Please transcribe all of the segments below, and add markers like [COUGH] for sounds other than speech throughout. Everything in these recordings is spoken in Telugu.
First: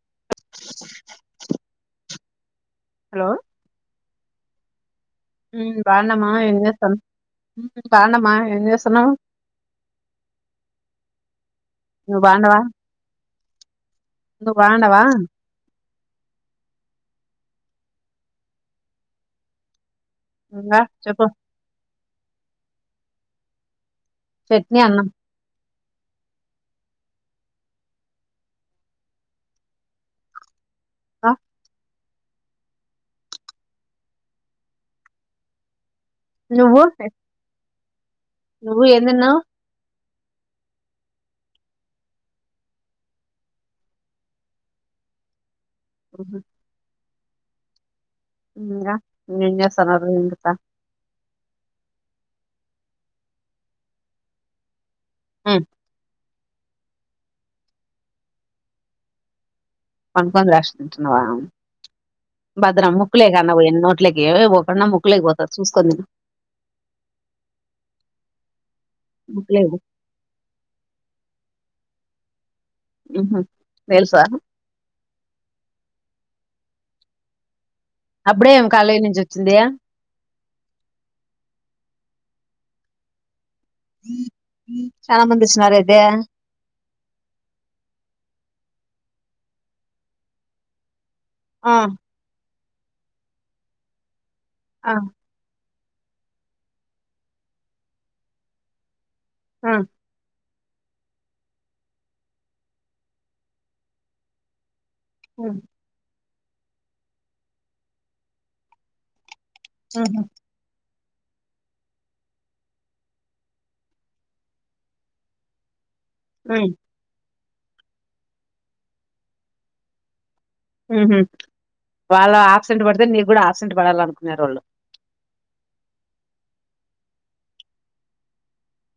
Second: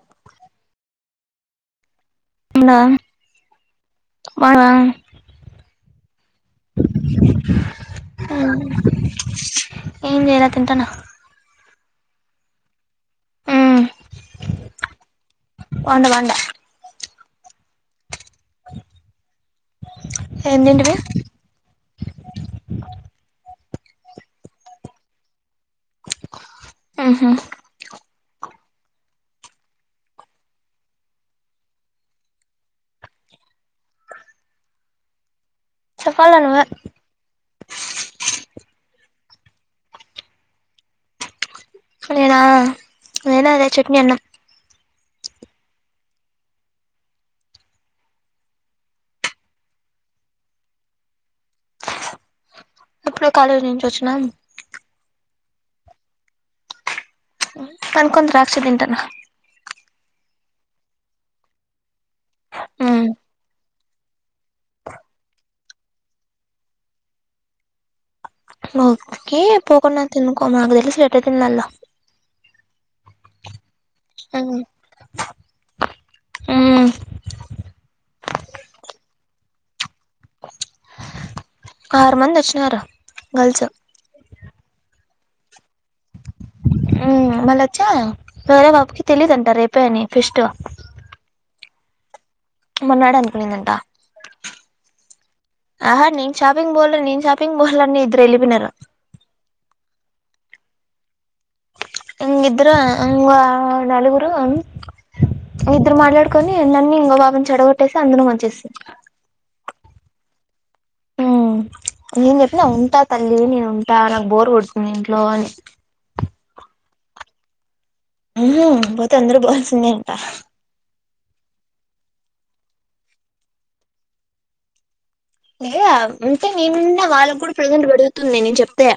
[INAUDIBLE] ఉనా హలో అ ఉ బాన్ తమ్మ ఏం చేస్త బాన్నా బా ఏం చేస్తన్నావు ఏం చేయలే తింటానా నువ్వు బాన్నావా ఉ నువ్వు బాండావా బాండ బాండ ఏం ఇంగా తింటివి చెప్ప చట్నీ అన్నం ఉహు అ చెప్పాల నువ్వే నువ్వు నువ్వు ఏం తిన్నావు నేనా నేను అదే చట్నీ అన్నం ఓహో ఎం రా ఇంకా ఎం చేస్తున్నారు ఎం కథ ఎప్పుడే కాలేజీ నుంచి వచ్చినా ఉమ్ కనుకొంద రషితింతన్రా కొను కొని రాసు థింతునవా బాద్రాం ముకులేకి అనా పోయిను నాట్ అట్లకి ఏవే పోండా ముొక్కలేకిపోతాది చూసుకోని థిను నోకి పోకునా థినుకో మా అకాలియతే లేట్ అయితుంది అన్నావ్ ఉహుమ్ తెలుసా ఆ అప్పుడే ఏం కాలేజీ నుంచి వచ్చిందియా ఆరు మంది వచ్చినారు గర్ల్స్ [INAUDIBLE] చాలా మంది ఇచ్చినార అయ్తే ఉమ్ మళ్ళ వచ్చా వర బాబుకి తెలిదుంట రేపోని ఫిస్ట్ ఆ మరన్నడు అనుకునిందంటా ఆ ఆహా షాపింగ్ మాల్ నన్ షాపింగ్ మాల్ అని ఇధారు వెలిపోయినారు ఆ ఇంగ్ ఇధ్రు ఇంగో నలుగురు ఉమ్ ఇధర్ మట్లాడు కొని నన్ను ఇంకో బాబుని చెడగొట్టేసి అందుర వచ్చేస్తుంది ఆహా ఉమ్ నేను చెప్పిన ఉంటా తల్లి నేను ఉంటా నాకు బోర్ కొడుతుంది ఇంట్లో అని ఉమ్ ఉహుమ్ పోతే అందరూ పోవాల్సిందే అంటా ఉహుమ్ వాళ్ళ ఆక్సిడెంట్ పడితే నీకు కూడా ఆక్సిడెంట్ పడాల అనుకున్నారు వాళ్ళు లే అంటే మెమ్ నెన్ఉనా వాళ్ళకు కూడా ప్రెజెంట్ పెడుగుతుంది నేను చెప్తే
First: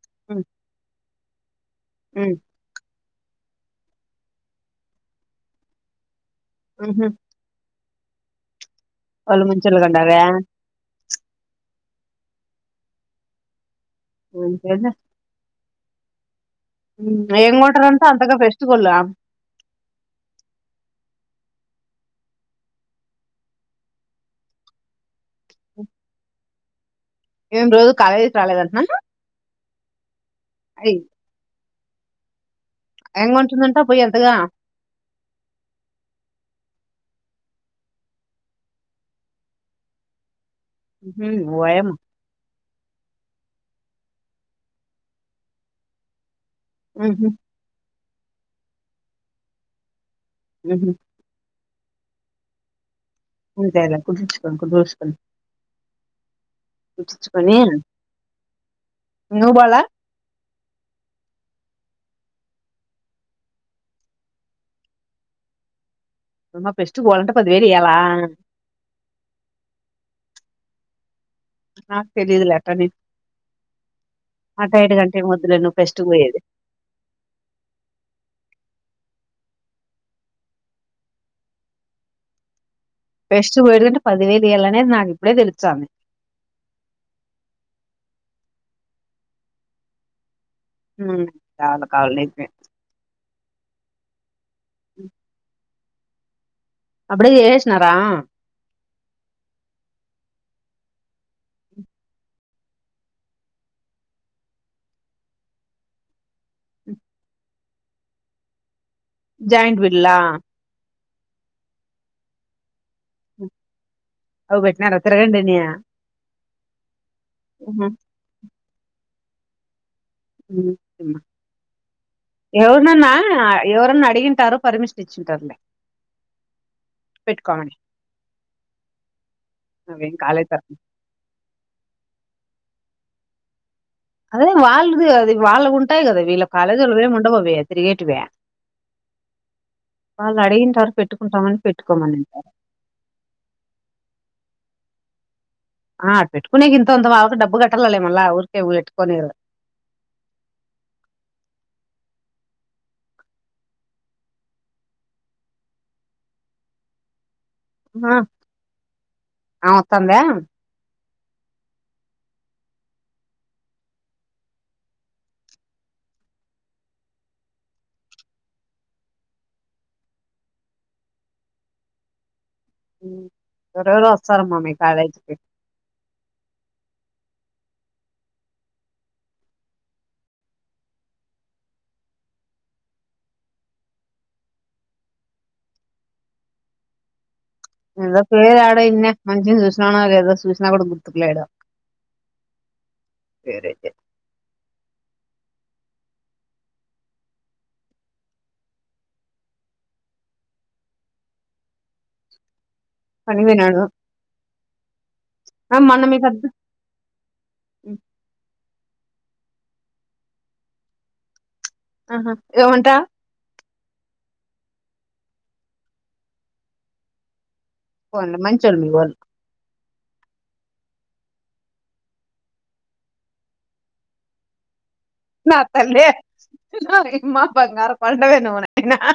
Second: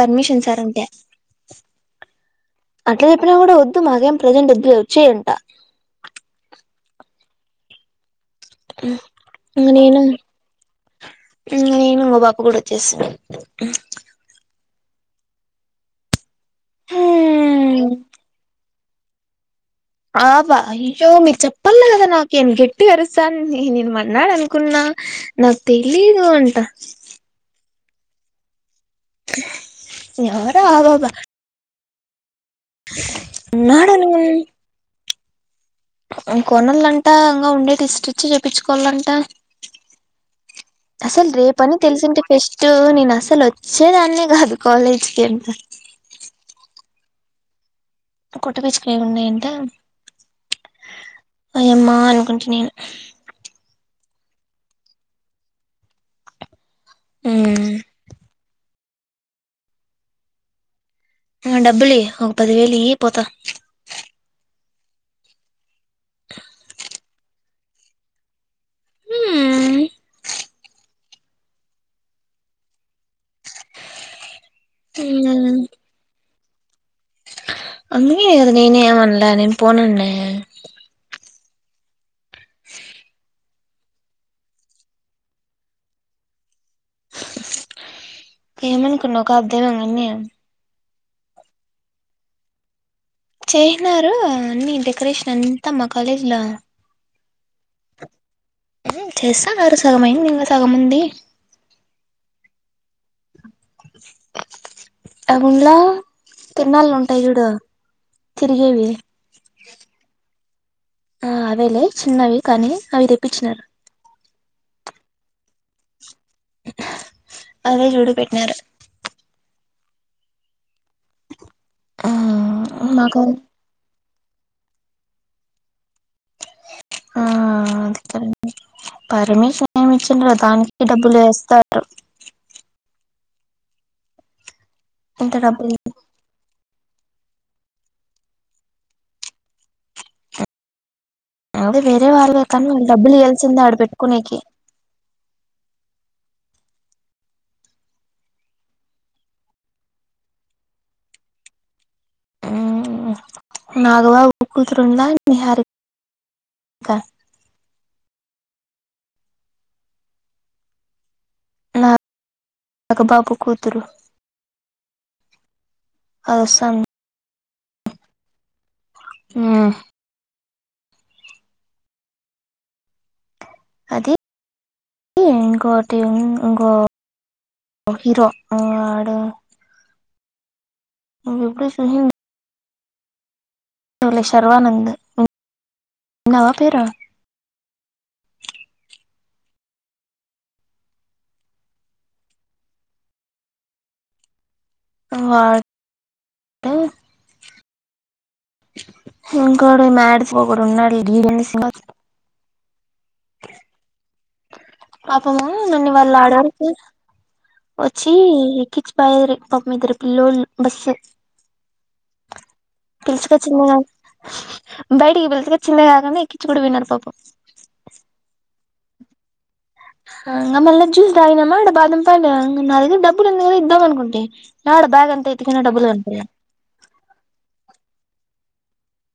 పెర్మిషన్ ఉమ్, సార్ ఉంటె [INAUDIBLE] ఉమ్ అట్లా చెప్పినా కూడా వద్దు మాకేం ప్రజెంట్ వద్ వచ్చేయంట ఉహుమ్ ఉమ్ ఇంగా నేను కండారా ఇంగా నేను మా బాప కూడా వచ్చేస బోన్‌చెయిల్ ఉమ్ ఎమ్ కొంటార్ అంటా అంతగా ఫెస్టు తుగులా ఆ బా ఇయ్యో మీరు చెప్పలే కదా నాకేను గట్టి గరుస్తాను నేను మోర్నాడు అనుకున్నా నాకు తెలిదు అంట ఈ మేం రోజు కాలేజీ రాలేదుంటన్నా యర అబబ్బా ఎం కొంటుందంట పోయ్ అంతగా ఉన్ కొనాలంట ఉంగ ఉండేది స్టిచ్ చేపించుకోవాలంట ఉహు, అసలు రేప్ ని ఓయమ్మ తెలిసి ఉంటే పేస్ట్ ఇటు నేను అసలు వచ్చేదాన్నే గాదు కాలేజ్కి ఎంత ఉహు కొట్టబిచ్చుకయలు ఉన్నాయి అంట నేహు అయమ్మా అనుకుంటి నేను అంతే లే కుదిసుకో కుసుకోం చ్చుకొని ను బాళ హ డబ్బులు ఇయ్ ఒక పదివేలు ఇయ్ పోతా అమ్మ పెస్ట్ కు పోవాలి అంటే పదివేలు ఇయాల మ్మ్ నాకు తెలియదు లే అట్టని అట ఏడు గంటే మొద్దులే నువ్ ఫెస్ట్ కు పోయేది అన్ని గదా అది నేనే ఏమనలే నేను ఫోనునాన్నే ఫస్ట్ వడ్ అంటే పదివేలు ఇయాలనేది నాకు ఇప్పుడే తెలుచాంది ఎం అనుకున్నావు కబ్ దే అన్ని అని ఉ చాలా కావాలి నీకు నేన్ చేసినారు అన్ని డెకరేషన్ అంతా మ కాలేజ్ ల అప్పుడే ఏసినారా చేస్తాన్నారు సగం అయింది ఇంగ సగం ఉంది అ గున్ లా తిరునాళ్లు ఉంటాయి చూడు తిరిగేవి జాయింట్ విల్లా ఆ అవేలే చిన్నవి కానీ అవి తెప్పించిన అవు వెట్టినారా తిరగండనియ ఆ అదే చూడు పెట్టినారు ఉ ఆ ఎవర్ నన్నా మాకు ఎవరన్నా అడిగింటారు పర్మిషన్ ఇచ్చింటారులే ఆ పెట్టుకోమని అదికడి పర్మిషన్ ఏమి అవేం ఇచ్చండార కాలేదు దానికి డబ్బులు వేస్తారు అదే వాళ్ళది అది ఇంత వాళ్ళవి డబ్బులు ఉంటాయి కదా వీళ్ళ కాలేజీలో అవేమీ ఉండవు అవి తిరిగేటివి వాళ్ల అడిగింటారు పెట్టుకుంటామని అవి వేరే పెట్టుకోమని అంటారు. వాళ్ళే కానీ వాళ్ళు డబ్బులు ఇయాల్సింద ఆడ పెట్టుకునేకి ఆ పెట్టుకునే ఇంతంత వాళ్ళకి డబ్బు కట్టాల లే మళ్ళా ఊరికేఊ పెట్టుకనేరు నాగబాబు కూతురుండ్ల నిహారిక ఆ ఆ వత్తాందా నా నాగబాబు కూతురు అల్సన్ ఊ ఎవరెవరో అది వస్తారు అమ్మ మీ కాలేజీకి అది ఇంకో హీరో‌ వాడు వాడు నువ్వు ఎప్పుడు సుశీండవ్ లే శర్వానంద్ ఆ విన్నావా పేరా ఏదో పేరు ఏడో విన్నా‌ మంచిని చూసినాను లేదో చూసినా కూడా గుర్తులేడో పేరైతే ఉ వాడైతే ఇంకోడు మ్యాడ్స్ ఒకడు ఉన్నాడు పనికి పోయినాడు పాపమూ నన్ను మొన్న వాళ్ళు మీ పెద్ద ఆడకు వచ్చి పిచ్ పయరి పమ్ ఇద్దరు పిల్ల్లోళ్ళలు బస్సు ఆహా ఏముంటా పిలుచుకొచ్చింది కదా బయటికి పిలుచుకొచ్చింది కాకుండా ఎక్కించి కూడా పోయినాడు పాపం పోన్లే మంచోళ్ళు మీ వోళ్ళు మల్ళ జ్యూస్ తాగినమ్మాక్కడ బాం పయ నా దగర డబ్బులు ఎందు కదా ఇద్దాం అనుకుంటే బ్యాగ్ అంతా నా ఎతికినా డబ్బులు తల్లి కనపడలే ఇమ్మా బంగారు పండవను తిన్నావా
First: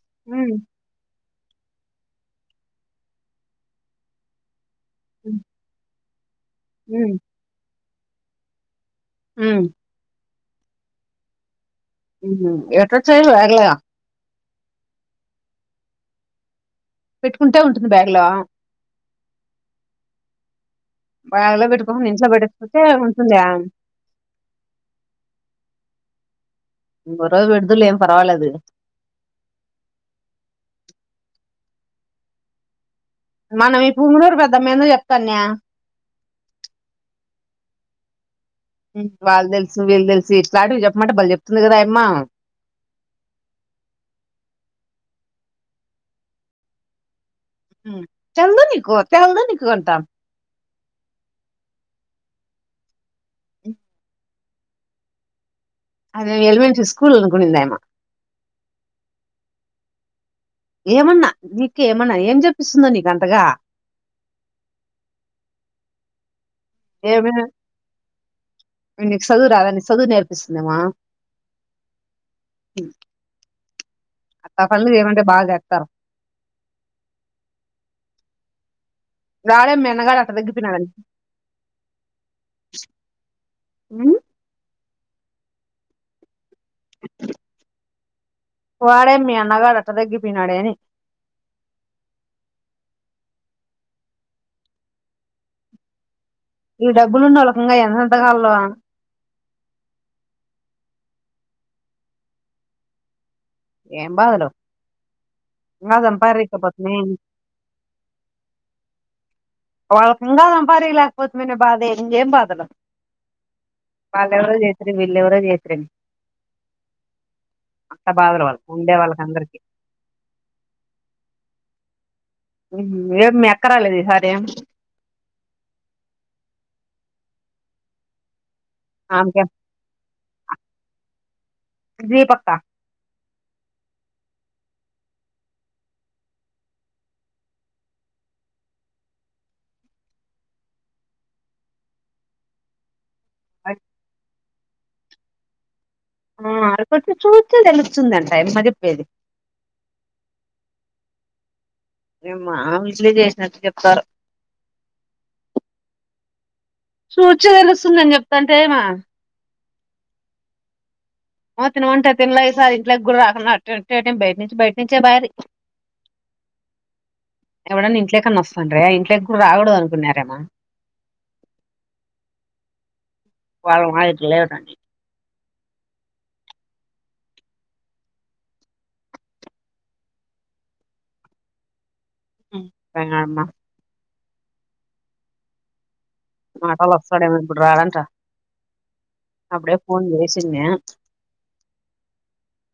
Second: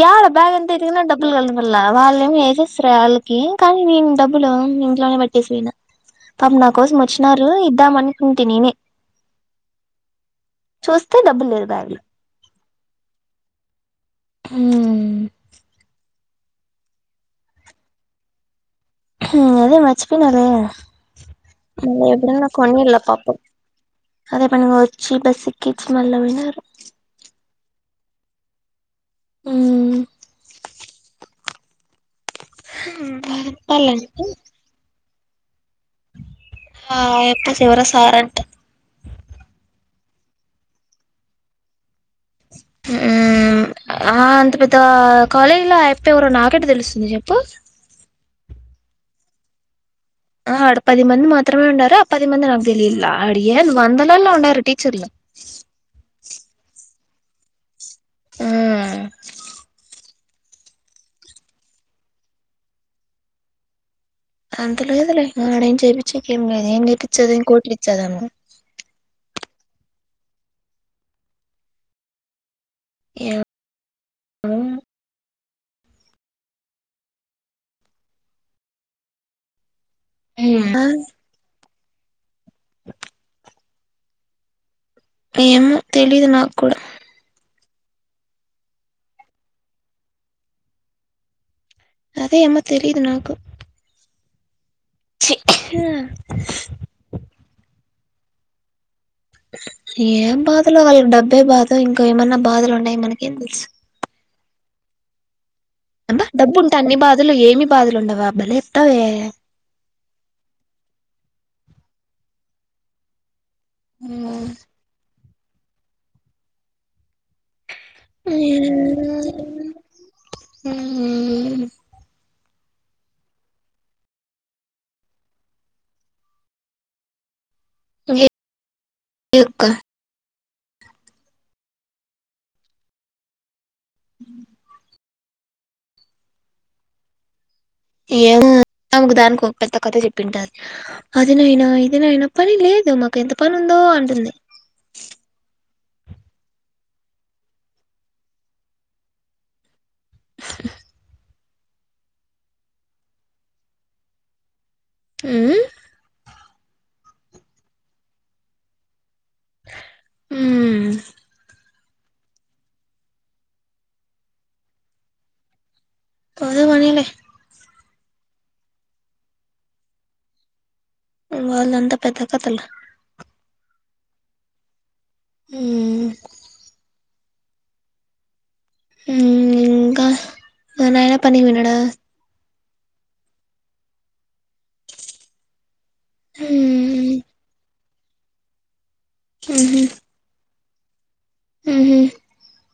యాల బ్యాగ్ అంత వెతికినా డబ్బులు డబ్బులు కల వల్ల వాళ్ళ ఏమమి వసేస్తారు వాళ్ళకి కానీ దీని డబ్బులు ఇంట్లోనే హ్మ్ పెట్టేసి పోయిన పాపము నా కోసం వచ్చినారు దమనుకుంటిని మ్ చూస్తే డబ్బులు లేవు, బెగ్ల ఎట్లా చైన్ లాగలే ఊ పెట్టుకుంటే ఉంటుంది బ్యాగ్ లో అదే మర్చిపోయినాలే బ్యాగ్లో పెట్టుకోకుండా ఇంట్లో ఇంకెప్పుడైనా కొన్ని పెట్టేసుకుంటే ఎల్ల పాపం ఉంటుందా అదే పనిగా వచ్చి బస్సు ఎక్కిచ్చి మల్ల పోయినాడు స ర పెడుతులే ఏం పర్వాలేదు మ్ మనం ఈ చెప్పాలంటే పుంగునూరు పెద్దమ్మేదో చెప్ కన్యా ఆ ఎప్ప చివర సారంట వాళ్ళు తెలుసు వీళ్ళు తెలుసు ఇట్లాంటివి చెప్పమంటే బలె చెప్తుంది కదాయమ్మా మ్.. ఆ.. అంత పెద్ద కాలేజీ లో అయిప్పే ఎవరు నాకెట్ట తెలుస్తుంది చెప్ పస్ తెల్ద్ నికు తెల్దనికు అంటా ఆ ఆడ పది మంది మాత్రమే ఉన్నారు ఆ పది మంది నాకు తెలియట్లా అడ ఏంది వందలల్లో ఉన్నారు టీచర్లు అది నేను ఎలిమెంటరీ స్కూల్ అనుకునిందేమొ మ్ ఏమన్నా నీకేమన్నా ఏం చెప్పిస్తుందో నీకంతగా అంతలోదలే ఆడేం చేపిచ్చెది ఏం లేదు ఏ ఏమి నేర్పిచ్చెది కోట్లు ఇచ్చారెమన్న నీకు చదువు రాదని చదువు నేర్పిస్తుందేమా ఏమో అట్టాంటోళ్లు ఏమంటే బాగా జత ఆ రాదమ్మి న్నగా అట్ట ఆ తగ్గిపోయినాడండి స్ మ్ ఏమో తెలీదు నాకు కూడా వాడే మిఅన్నగాడు అట్ట తగ్గిపొయినాడేమి అదే అమ్మ తెలీదు నాకు ఛీ ఇవి డబ్బులు ఉన్నొళకి [UNINTELLIGIBLE] [UNINTELLIGIBLE] ఏం బాధలో వాళ్ళకి డబ్బే బాధ ఇంకో ఏమన్నా బాధలు ఉన్నాయి మనకేం తెలుసు ఏం బాదలు అబ్బా డబ్బు ఉంటే అన్ని బాధలు ఏమి బాధలు ఉండవా బలే చెప్తావే వాళ్ళకి ఇంకా సంపాాదీయ లేకపోతే మేని బాధ ఇంకేం బాధలు మ్మ్ వాళ్లెవరో చేసు లెవరొచేత్రడి అట్ట బాధలు వాళ్ళు ఉండే వాళ్ళకి అందరికి మ్మ్ ఏం మీ అక్క రాలేదు ఈ సారి అ [UNINTELLIGIBLE] చయకా [UNINTELLIGIBLE] దీ పక్క ఉ ఏమో అంకు దానికి ఒక పెద్ద కథ చెప్పింటది అదినైనా ఇది నాైనా పని లేదు మాకు గెంత పని ఉందో అంటుంది ఆ కొంచెం చూస్ తెలుస్తుందంట మారి పొద్దంట ఈ అమ్మాయి చెప్పేది [INAUDIBLE] ఏమ్మ ఇట్లే చేసినట్టు చెప్తారు ఉమ్ చూచి తెలుస్తుందని చెప్తాంటె ఈమ మ్ తినమంటరు తిన్ల ఈసారి ఇంట్లోకి కూడా రాకుండా అం బయట నుంచి బయట నుంచే బార పోదాం మనీలే ఎవడన్నా ఇంట్లెకన్న వస్తుండె రే ఆ ఇంట్లోకి కూడ రాకడదు అనుకున్నారేమ వాళ్ళ అంత పెద్ద కతల వాళ్ళ వాట్లే ఉంటండి హు హుమ్ ఇంక మా నాయన పని వెల్లినాడా బయం కాట్ల మాటల ఉమ్ వస్తడేమో ఇప్పుడ రాడాంట అప్పుడే పోన్ చేసింది [INAUDIBLE] ఊహు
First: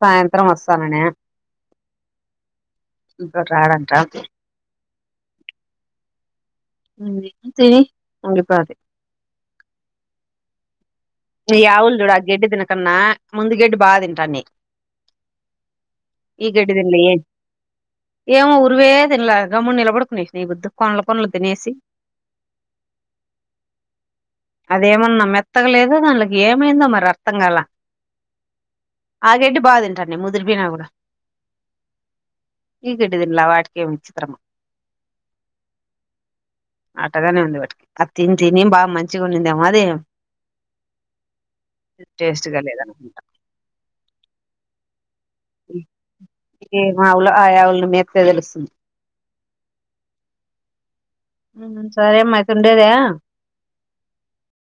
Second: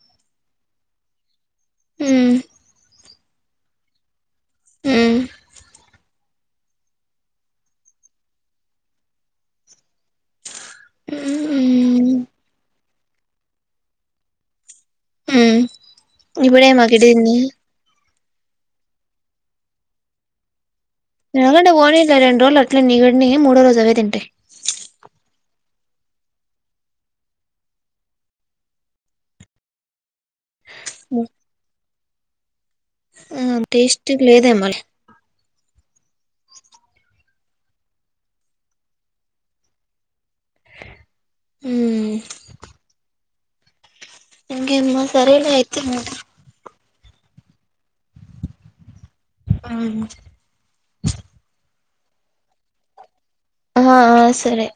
సాయంత్రం వస్తాననే మ్ ఇప్పుడు రాడంట ఓకే ఉమ్ సిరి ఉంగడి పాద యావుల్ చూడ ఉమ్ గెడ్డి దిన కున్నా ముందు గెడ్డి బాగ తింటాన్ని ఉ ఇవడె తినలే మాకిటిన్న ఏమో ఉర్వే తినల గమ్డు నిలబడుకునేిన బుద్దు ఎలాగండి ఓన్ రెండు రోజులు అట్ల నిీగడ్నె మూడో రోజు అవేదిండి దాన్లోకి ఏమైందో మరి అర్థం కాల ఆగడ్టి బాగా తింటా న ముద్ తిపనా కూడ ఉ టేస్ట్ విచిత్రమో లేదేమ్ మాన్ అట్ అది తిని తిని బాగ మంచిగా ఉన్నిందేమో అదే ఉమ్ టేస్ట్ గ లేద ఇంకేమ్మ సరేనె అయితే మేడం ఏ మావులు ఆయావుల్ని మెత్తే తెలుస్తుంది అ సరే అమ్మ అయితే ఉండేదా ఆ! ఆ సరే